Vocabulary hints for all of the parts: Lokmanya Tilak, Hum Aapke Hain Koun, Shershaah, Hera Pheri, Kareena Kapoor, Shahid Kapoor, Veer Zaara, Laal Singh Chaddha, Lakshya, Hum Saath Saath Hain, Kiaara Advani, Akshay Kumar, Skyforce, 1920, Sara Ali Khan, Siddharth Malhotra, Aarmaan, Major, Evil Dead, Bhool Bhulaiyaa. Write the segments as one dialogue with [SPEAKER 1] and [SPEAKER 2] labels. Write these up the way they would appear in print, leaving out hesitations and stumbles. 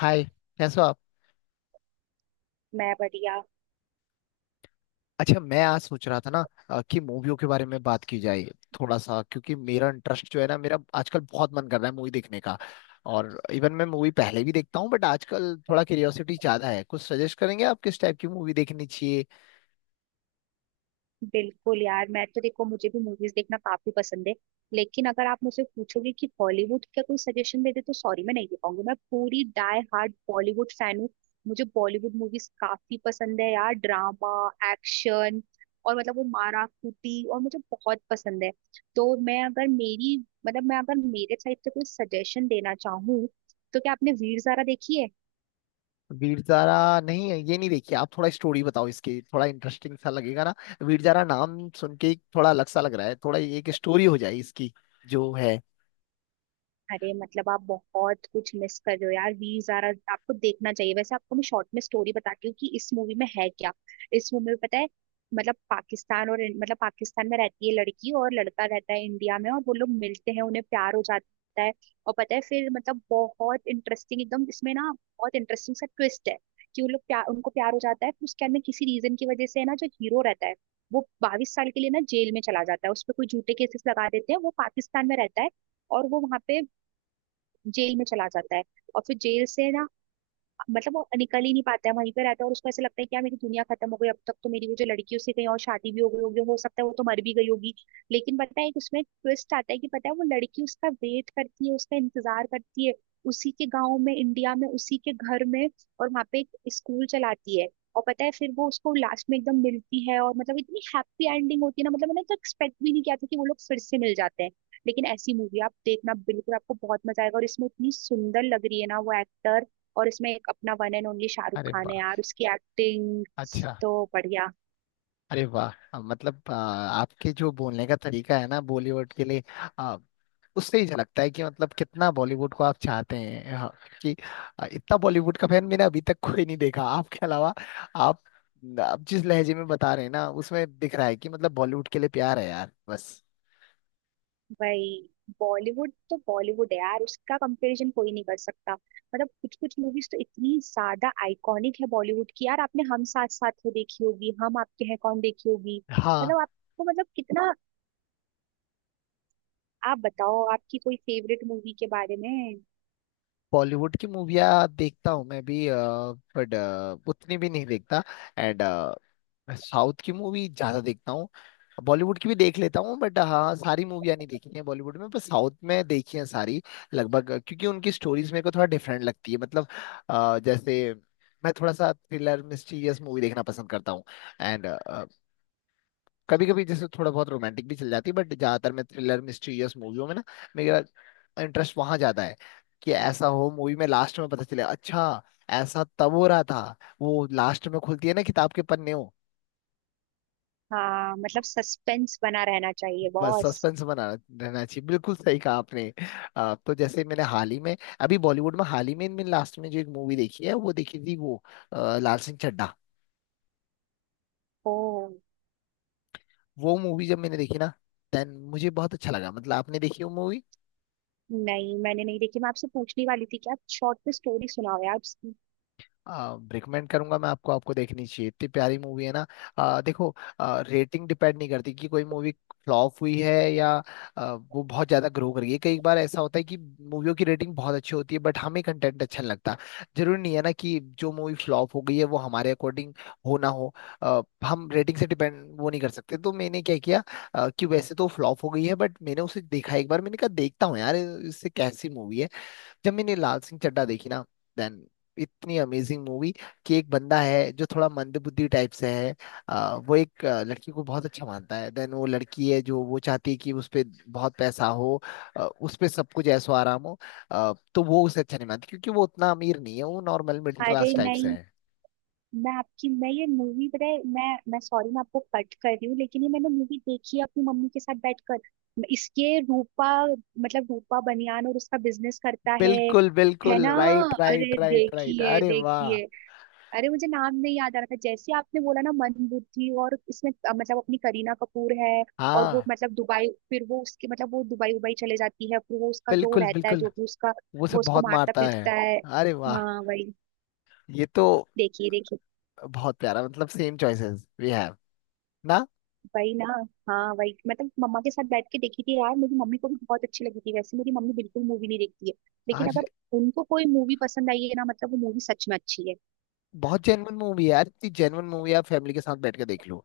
[SPEAKER 1] हाय। कैसे हो आप।
[SPEAKER 2] मैं बढ़िया।
[SPEAKER 1] अच्छा, मैं आज सोच रहा था ना कि मूवियों के बारे में बात की जाए थोड़ा सा, क्योंकि मेरा इंटरेस्ट जो है ना, मेरा आजकल बहुत मन कर रहा है मूवी देखने का। और इवन मैं मूवी पहले भी देखता हूँ, बट आजकल थोड़ा क्यूरियोसिटी ज्यादा है। कुछ सजेस्ट करेंगे आप किस टाइप की मूवी देखनी चाहिए।
[SPEAKER 2] बिल्कुल यार, मैं तो देखो मुझे भी मूवीज देखना काफी पसंद है। लेकिन अगर आप मुझसे पूछोगे कि बॉलीवुड का कोई सजेशन दे दे तो सॉरी, मैं नहीं दे पाऊंगी। मैं पूरी डाई हार्ड बॉलीवुड फैन हूँ। मुझे बॉलीवुड मूवीज काफी पसंद है यार। ड्रामा, एक्शन, और मतलब वो मारा कूटी और मुझे बहुत पसंद है। तो मैं अगर मेरी मैं अगर मेरे साइड से कोई सजेशन देना चाहूँ तो क्या आपने वीर ज़ारा देखी है?
[SPEAKER 1] वीर जारा? नहीं है, ये नहीं देखिए। आप थोड़ा स्टोरी बताओ इसकी, थोड़ा इंटरेस्टिंग सा लगेगा ना। वीर जारा नाम सुन के ही थोड़ा अलग सा लग रहा है। थोड़ा एक स्टोरी हो जाए इसकी जो है।
[SPEAKER 2] अरे मतलब आप बहुत कुछ मिस कर रहे हो यार, वी जारा आपको देखना चाहिए। वैसे आपको मैं शॉर्ट में स्टोरी बताती हूँ कि इस मूवी में है क्या। इस मूवी में पता है, मतलब पाकिस्तान और मतलब पाकिस्तान में रहती है लड़की और लड़का रहता है इंडिया में, और वो लोग मिलते हैं, उन्हें प्यार हो जाता है। और पता है फिर मतलब बहुत इंटरेस्टिंग एकदम इसमें ना, बहुत इंटरेस्टिंग सा ट्विस्ट है। कि वो लोग प्यार उनको प्यार हो जाता है, फिर उसके बाद में किसी रीजन की वजह से है ना, जो हीरो रहता है वो 22 साल के लिए ना जेल में चला जाता है। उस पर कोई झूठे केसेस लगा देते हैं। वो पाकिस्तान में रहता है और वो वहां पे जेल में चला जाता है। और फिर जेल से ना, मतलब वो निकल ही नहीं पाता है, वहीं पे रहता है। और उसको ऐसा लगता है कि यार मेरी दुनिया खत्म हो गई, अब तक तो मेरी वो जो लड़की है, उससे कहीं और शादी भी हो गई होगी, हो सकता है वो तो मर भी गई होगी। लेकिन पता है एक उसमें ट्विस्ट आता है कि पता है वो लड़की उसका वेट करती है, उसका इंतजार करती है, उसी के गाँव में, इंडिया में, उसी के घर में। और वहाँ पे एक स्कूल चलाती है। और पता है फिर वो उसको लास्ट में एकदम मिलती है, और मतलब इतनी हैप्पी एंडिंग होती है ना, मतलब मैंने तो एक्सपेक्ट भी नहीं किया था कि वो लोग फिर से मिल जाते हैं। लेकिन ऐसी मूवी आप देखना, बिल्कुल आपको बहुत मजा आएगा। और इसमें इतनी सुंदर लग रही है ना वो एक्टर। और इसमें एक अपना वन एंड ओनली शाहरुख
[SPEAKER 1] अरे
[SPEAKER 2] खान है
[SPEAKER 1] वाह।
[SPEAKER 2] यार, उसकी एक्टिंग
[SPEAKER 1] अच्छा।
[SPEAKER 2] तो बढ़िया।
[SPEAKER 1] अरे वाह, मतलब आपके जो बोलने का तरीका है ना बॉलीवुड के लिए, अ, उससे ही झलकता है कि मतलब कितना बॉलीवुड को आप चाहते हैं। हाँ, कि इतना बॉलीवुड का फैन मैंने अभी तक कोई नहीं देखा आपके अलावा। आप आप जिस लहजे में बता रहे हैं ना, उसमें दिख रहा है कि मतलब बॉलीवुड के लिए प्यार है यार बस।
[SPEAKER 2] भाई, बॉलीवुड तो बॉलीवुड है यार, उसका कंपैरिजन कोई नहीं कर सकता। मतलब कुछ कुछ मूवीज तो इतनी ज्यादा आइकॉनिक है बॉलीवुड की यार। आपने हम साथ साथ है देखी होगी, हम आपके हैं कौन देखी होगी।
[SPEAKER 1] हाँ,
[SPEAKER 2] मतलब आपको मतलब कितना, आप बताओ आपकी कोई फेवरेट मूवी के बारे में।
[SPEAKER 1] बॉलीवुड की मूवियाँ देखता हूँ मैं भी, बट उतनी भी नहीं देखता। एंड मैं साउथ की मूवी ज्यादा देखता हूँ। बॉलीवुड की भी देख लेता हूँ, बट हाँ, सारी मूवियाँ नहीं देखी हैं बॉलीवुड में, पर साउथ में देखी हैं सारी लगभग, क्योंकि उनकी स्टोरीज मेरे को थोड़ा डिफरेंट लगती है। मतलब, जैसे मैं थोड़ा सा थ्रिलर मिस्टीरियस मूवी देखना पसंद करता हूँ। एंड कभी कभी जैसे थोड़ा बहुत रोमांटिक भी चल जाती है, बट ज्यादातर मैं थ्रिलर मिस्टीरियस मूवियों में ना, मेरा इंटरेस्ट वहां ज्यादा है। कि ऐसा हो मूवी में लास्ट में पता चले, अच्छा, ऐसा तब हो रहा था। वो लास्ट में खुलती है ना किताब के पन्ने।
[SPEAKER 2] हाँ, मतलब सस्पेंस बना रहना चाहिए
[SPEAKER 1] बस
[SPEAKER 2] बॉस।
[SPEAKER 1] सस्पेंस बना रहना चाहिए, बिल्कुल सही कहा आपने। तो जैसे मैंने हाल ही में, अभी बॉलीवुड में हाल ही में इनमें लास्ट में जो एक मूवी देखी है, वो देखी थी वो लाल सिंह चड्ढा।
[SPEAKER 2] ओ,
[SPEAKER 1] वो मूवी जब मैंने देखी ना, देन मुझे बहुत अच्छा लगा। मतलब आपने देखी वो मूवी?
[SPEAKER 2] नहीं मैंने नहीं देखी। मैं आपसे पूछने वाली थी कि आप शॉर्ट में स्टोरी सुनाओ यार।
[SPEAKER 1] रिकमेंड करूंगा मैं आपको, आपको देखनी चाहिए, इतनी प्यारी मूवी है ना। देखो, रेटिंग डिपेंड नहीं करती कि कोई मूवी फ्लॉप हुई है या वो बहुत ज्यादा ग्रो कर गई है। कई बार ऐसा होता है कि मूवियों की रेटिंग बहुत अच्छी होती है बट हमें कंटेंट अच्छा नहीं लगता। जरूरी नहीं है ना कि जो मूवी फ्लॉप हो गई है वो हमारे अकॉर्डिंग हो ना हो। आ, हम रेटिंग से डिपेंड वो नहीं कर सकते। तो मैंने क्या किया, कि वैसे तो फ्लॉप हो गई है, बट मैंने उसे देखा। एक बार मैंने कहा, देखता हूँ यार इससे कैसी मूवी है। जब मैंने लाल सिंह चड्ढा देखी ना, देन इतनी अमेजिंग मूवी। कि एक बंदा है जो थोड़ा मंदबुद्धि टाइप से है। वो एक लड़की को बहुत अच्छा मानता है। देन वो लड़की है जो वो चाहती है कि उस पे बहुत पैसा हो, उस पे सब कुछ ऐसो आराम हो। तो वो उसे अच्छा नहीं मानती क्योंकि वो उतना अमीर नहीं है, वो नॉर्मल मिडिल
[SPEAKER 2] अरे
[SPEAKER 1] क्लास टाइप से
[SPEAKER 2] नहीं,
[SPEAKER 1] है।
[SPEAKER 2] मैं आपकी मैं ये मूवी पता है मैं सॉरी मैं आपको कट कर रही हूँ, लेकिन ये मैंने मूवी देखी है अपनी मम्मी के साथ बैठकर। इसके रूपा मतलब रूपा बनियान और उसका बिजनेस करता है
[SPEAKER 1] बिल्कुल
[SPEAKER 2] है
[SPEAKER 1] बिल्कुल,
[SPEAKER 2] ना।
[SPEAKER 1] राइट राइट
[SPEAKER 2] अरे
[SPEAKER 1] राइट राइट।
[SPEAKER 2] देखिए
[SPEAKER 1] अरे वाह।
[SPEAKER 2] देखिए, अरे मुझे नाम नहीं याद आ रहा था, जैसे आपने बोला ना मन बुद्धि। और इसमें मतलब अपनी करीना कपूर है। और वो
[SPEAKER 1] हाँ,
[SPEAKER 2] मतलब दुबई, फिर वो उसके मतलब वो दुबई उबई चले जाती है, फिर वो उसका जो
[SPEAKER 1] बिल्कुल
[SPEAKER 2] रहता है
[SPEAKER 1] बिल्कुल।
[SPEAKER 2] जो भी उसका,
[SPEAKER 1] वो
[SPEAKER 2] वो
[SPEAKER 1] सब
[SPEAKER 2] उसको
[SPEAKER 1] बहुत
[SPEAKER 2] मारता
[SPEAKER 1] मारता है।
[SPEAKER 2] पीटता है।
[SPEAKER 1] अरे वाह।
[SPEAKER 2] हाँ वही,
[SPEAKER 1] ये तो
[SPEAKER 2] देखिए देखिए।
[SPEAKER 1] बहुत प्यारा, मतलब सेम चॉइसेस वी हैव ना।
[SPEAKER 2] वही ना, हाँ वही, मतलब मम्मा के साथ बैठ के देखी थी यार। मेरी मम्मी को भी बहुत अच्छी लगी थी। वैसे मेरी मम्मी बिल्कुल मूवी नहीं देखती है, लेकिन
[SPEAKER 1] आज
[SPEAKER 2] अगर उनको कोई मूवी पसंद आई है ना, मतलब वो मूवी सच में अच्छी है।
[SPEAKER 1] बहुत जेनवन मूवी है यार, इतनी जेनवन मूवी आप फैमिली के साथ बैठ के देख लो।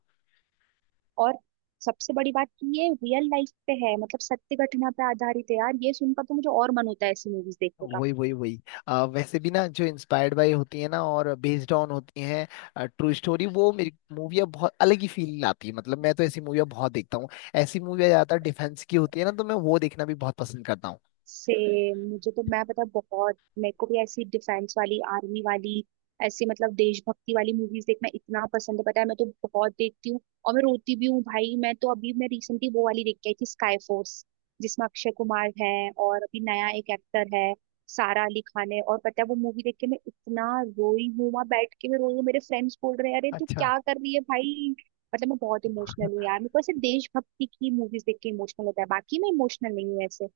[SPEAKER 2] और सबसे बड़ी बात कि ये रियल लाइफ पे है, मतलब सत्य घटना पे आधारित है यार। ये सुनकर तो मुझे और मन होता है ऐसी मूवीज देखने का।
[SPEAKER 1] वही वही वही, वैसे भी ना जो इंस्पायर्ड बाय होती है ना और बेस्ड ऑन होती हैं ट्रू स्टोरी, वो मेरी मूवियाँ बहुत अलग ही फील लाती है। मतलब मैं तो ऐसी मूवियाँ बहुत देखता हूँ। ऐसी मूवियाँ ज्यादातर डिफेंस की होती है ना, तो मैं वो देखना भी बहुत पसंद करता हूँ।
[SPEAKER 2] सेम, मुझे तो मैं पता है, बहुत मेरे को भी ऐसी डिफेंस वाली, आर्मी वाली, ऐसी मतलब देशभक्ति वाली मूवीज देखना इतना पसंद है, पता है। मैं तो बहुत देखती हूँ। और मैं रोती भी हूँ भाई। मैं तो अभी, मैं रिसेंटली वो वाली देख के आई थी, स्काई फोर्स, जिसमें अक्षय कुमार है। और अभी नया एक एक्टर है, सारा अली खान है। और पता है वो मूवी देख के मैं इतना रोई हूँ, वहां बैठ के मैं रोई हूँ, मेरे फ्रेंड्स बोल रहे हैं अरे तू
[SPEAKER 1] अच्छा।
[SPEAKER 2] क्या कर रही है भाई। मतलब मैं बहुत इमोशनल हूँ यार, मेरे को ऐसे देशभक्ति की मूवीज देख के इमोशनल होता है, बाकी मैं इमोशनल नहीं हूँ ऐसे।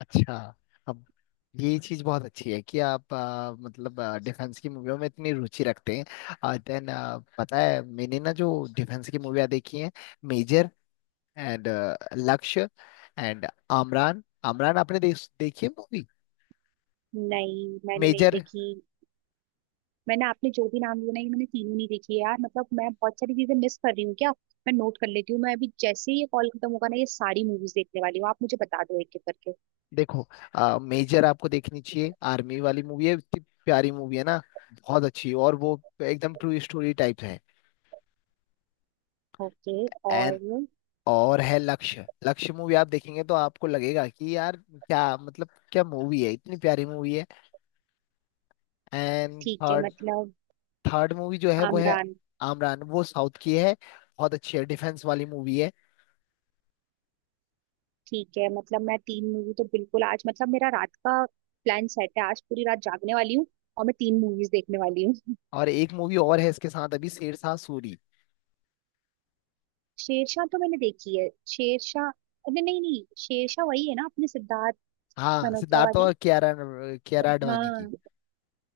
[SPEAKER 1] अच्छा। अब ये चीज बहुत अच्छी है कि आप मतलब डिफेंस की मूवियों में इतनी रुचि रखते हैं। देन पता है मैंने ना जो डिफेंस की मूवियाँ देखी हैं, Major and Lakshya and Amaran. Amaran आपने देखी है मूवी?
[SPEAKER 2] नहीं मैंने नहीं
[SPEAKER 1] मेजर
[SPEAKER 2] देखी। मैंने, आपने जो भी नाम लिया ना, ये मैंने तीनों नहीं देखी है यार। मतलब मैं बहुत सारी चीजें मिस कर रही हूँ क्या। मैं नोट कर लेती हूँ, मैं अभी जैसे ही ये कॉल खत्म होगा ना, ये सारी मूवीज देखने वाली हूँ। आप मुझे बता दो एक एक करके।
[SPEAKER 1] देखो, मेजर आपको देखनी चाहिए, आर्मी वाली मूवी है, इतनी प्यारी मूवी है ना, बहुत अच्छी। और वो एकदम ट्रू स्टोरी टाइप है।
[SPEAKER 2] ओके,
[SPEAKER 1] एंड
[SPEAKER 2] और?
[SPEAKER 1] और है लक्ष्य। लक्ष्य मूवी आप देखेंगे तो आपको लगेगा कि यार क्या मतलब क्या मूवी है, इतनी प्यारी मूवी है। एंड
[SPEAKER 2] ठीक है,
[SPEAKER 1] थर्ड,
[SPEAKER 2] मतलब
[SPEAKER 1] थर्ड मूवी जो है वो है
[SPEAKER 2] आमरान।
[SPEAKER 1] आमरान। वो साउथ की है, बहुत अच्छी है, डिफेंस वाली मूवी है।
[SPEAKER 2] ठीक है, मतलब मैं तीन मूवी तो बिल्कुल आज, मतलब मेरा रात का प्लान सेट है, आज पूरी रात जागने वाली हूँ और मैं तीन मूवीज देखने वाली हूँ।
[SPEAKER 1] और एक मूवी और है इसके साथ अभी, शेरशाह सूरी।
[SPEAKER 2] शेरशाह तो मैंने देखी है। शेरशाह, अरे नहीं नहीं, शेरशाह वही है ना अपने सिद्धार्थ
[SPEAKER 1] हाँ,
[SPEAKER 2] मल्होत्रा
[SPEAKER 1] सिद्धार्थ और
[SPEAKER 2] वाली?
[SPEAKER 1] कियारा, कियारा आडवाणी की।
[SPEAKER 2] हाँ,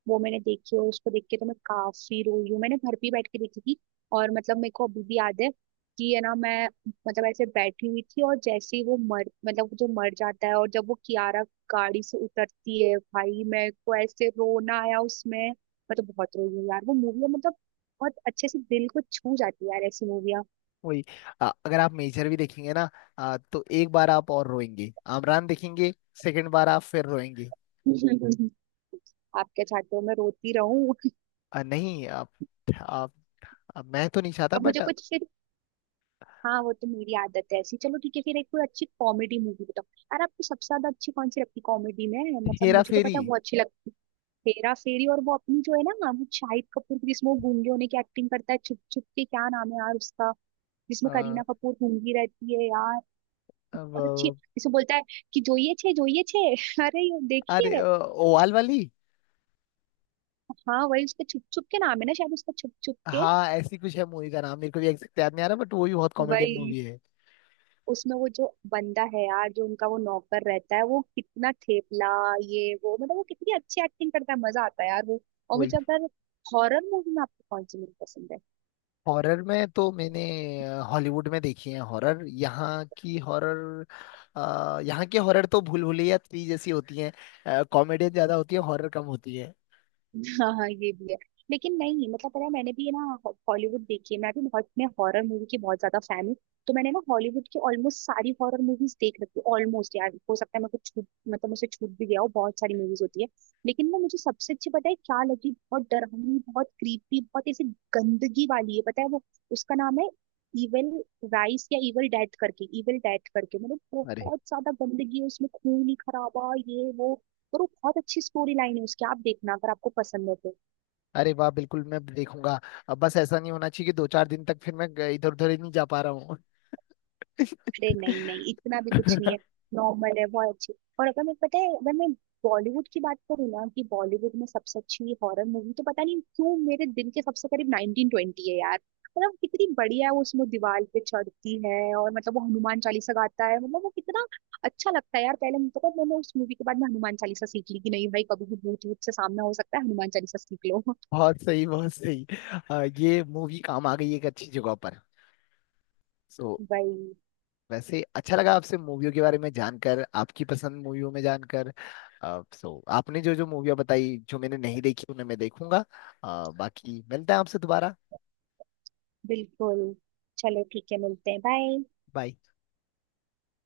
[SPEAKER 2] वो मैंने देखी, और उसको देख के तो मैं काफी रोई हूँ। मैंने घर पे ही बैठ के देखी थी। और मतलब मेरे को अभी भी याद है कि है ना, मैं मतलब ऐसे बैठी हुई थी, और जैसे ही वो मर, मतलब जो मर जाता है, और जब वो कियारा गाड़ी से उतरती है, भाई मेरे को ऐसे रोना आया उसमें, मैं तो बहुत रोई हूँ यार। वो मूवी मतलब बहुत अच्छे से दिल को छू जाती है यार, ऐसी मूवियाँ।
[SPEAKER 1] वही। अगर आप मेजर भी देखेंगे ना, तो एक बार आप और रोएंगे। आमरान देखेंगे, सेकंड बार आप फिर रोएंगे।
[SPEAKER 2] आप क्या चाहते हो, मैं रोती रहूं?
[SPEAKER 1] नहीं, आप, आप मैं तो नहीं चाहता,
[SPEAKER 2] अब मुझे
[SPEAKER 1] बट
[SPEAKER 2] कुछ फिर, हाँ वो तो मेरी आदत है ऐसी। चलो ठीक है, फिर एक कोई अच्छी कॉमेडी मूवी बताओ यार। आपको सबसे ज्यादा अच्छी कौन सी लगती कॉमेडी में? मतलब
[SPEAKER 1] हेरा
[SPEAKER 2] मुझे तो
[SPEAKER 1] फेरी।
[SPEAKER 2] पता है वो अच्छी लगती है, हेरा फेरी। और वो अपनी जो है ना, वो शाहिद कपूर की, जिसमें वो गूंगे होने की एक्टिंग करता है, छुप छुप के, क्या नाम है यार उसका, जिसमें
[SPEAKER 1] अ,
[SPEAKER 2] करीना कपूर गूंगी रहती है यार, बहुत अच्छी है।
[SPEAKER 1] अब,
[SPEAKER 2] जिसमें बोलता है कि जोइए छे, जोइए छे। अरे ये
[SPEAKER 1] अरे
[SPEAKER 2] देखिए,
[SPEAKER 1] ओवाल वाली।
[SPEAKER 2] हाँ वही, उसका छुप छुप के नाम है ना शायद, उसका छुप छुप के।
[SPEAKER 1] हाँ, ऐसी कुछ है मूवी का नाम, मेरे को भी एग्जैक्ट याद नहीं आ रहा, बट वो भी बहुत कॉमेडियन
[SPEAKER 2] वही,
[SPEAKER 1] मूवी है।
[SPEAKER 2] उसमें वो जो बंदा है यार, जो उनका वो नौकर रहता है, वो कितना ठेपला ये वो, मतलब वो कितनी अच्छी एक्टिंग करता है, मजा आता है यार वो। और मुझे अगर, हॉरर मूवी में आपको कौन सी मूवी पसंद है?
[SPEAKER 1] हॉरर में तो मैंने हॉलीवुड में देखी है हॉरर। यहाँ की हॉरर, यहाँ की हॉरर तो भूल भुलैया 3 जैसी होती है, कॉमेडियन ज्यादा होती है, हॉरर कम होती है।
[SPEAKER 2] हाँ हाँ, ये भी है। लेकिन नहीं, मतलब पता है मैंने भी ना हॉलीवुड देखी है, मैं भी बहुत, मैं हॉरर मूवी की बहुत ज्यादा फैन हूँ। तो मैंने ना हॉलीवुड की ऑलमोस्ट सारी हॉरर मूवीज देख रखी हूँ, ऑलमोस्ट। यार हो सकता है मैं कुछ छूट, मतलब मुझसे छूट भी गया हो, बहुत सारी मूवीज होती है। लेकिन ना मुझे सबसे अच्छी पता है क्या लगी, बहुत डरावनी, बहुत क्रीपी, बहुत ऐसी गंदगी वाली है, पता है। वो, उसका नाम है इविल राइस या इविल डेथ करके इविल डेथ करके। मतलब
[SPEAKER 1] अरे।
[SPEAKER 2] बहुत ज्यादा गंदगी है उसमें, खून ही खराबा ये वो। पर वो बहुत अच्छी स्टोरी लाइन है उसकी, आप देखना अगर आपको पसंद है तो।
[SPEAKER 1] अरे वाह, बिल्कुल मैं देखूंगा। अब बस ऐसा नहीं होना चाहिए कि दो चार दिन तक फिर मैं इधर उधर ही नहीं जा पा रहा हूँ।
[SPEAKER 2] अरे नहीं नहीं, इतना भी कुछ नहीं है, नॉर्मल है, बहुत अच्छी। और अगर मैं पता है, अगर मैं बॉलीवुड की बात करूँ ना, कि बॉलीवुड में सबसे अच्छी हॉरर मूवी, तो पता नहीं क्यों मेरे दिल के सबसे करीब 1920 है यार। मतलब कितनी बढ़िया है वो, उसमें दीवार पे चढ़ती है और मतलब वो हनुमान चालीसा गाता है, मतलब वो कितना अच्छा लगता है यार। पहले मुझे पता है, मैंने उस मूवी के बाद में हनुमान चालीसा सीख ली, कि नहीं भाई कभी भी भूत भूत से सामना हो सकता है, हनुमान चालीसा सीख लो।
[SPEAKER 1] बहुत सही बहुत सही। ये मूवी काम आ गई एक अच्छी जगह पर। सो,
[SPEAKER 2] भाई,
[SPEAKER 1] वैसे अच्छा लगा आपसे मूवियों के बारे में जानकर, आपकी पसंद मूवियों में जानकर। सो आपने जो जो मूवियाँ बताई जो मैंने नहीं देखी, उन्हें मैं देखूंगा। बाकी मिलते हैं आपसे दोबारा।
[SPEAKER 2] बिल्कुल। चलो ठीक है, मिलते हैं, बाय।
[SPEAKER 1] बाय।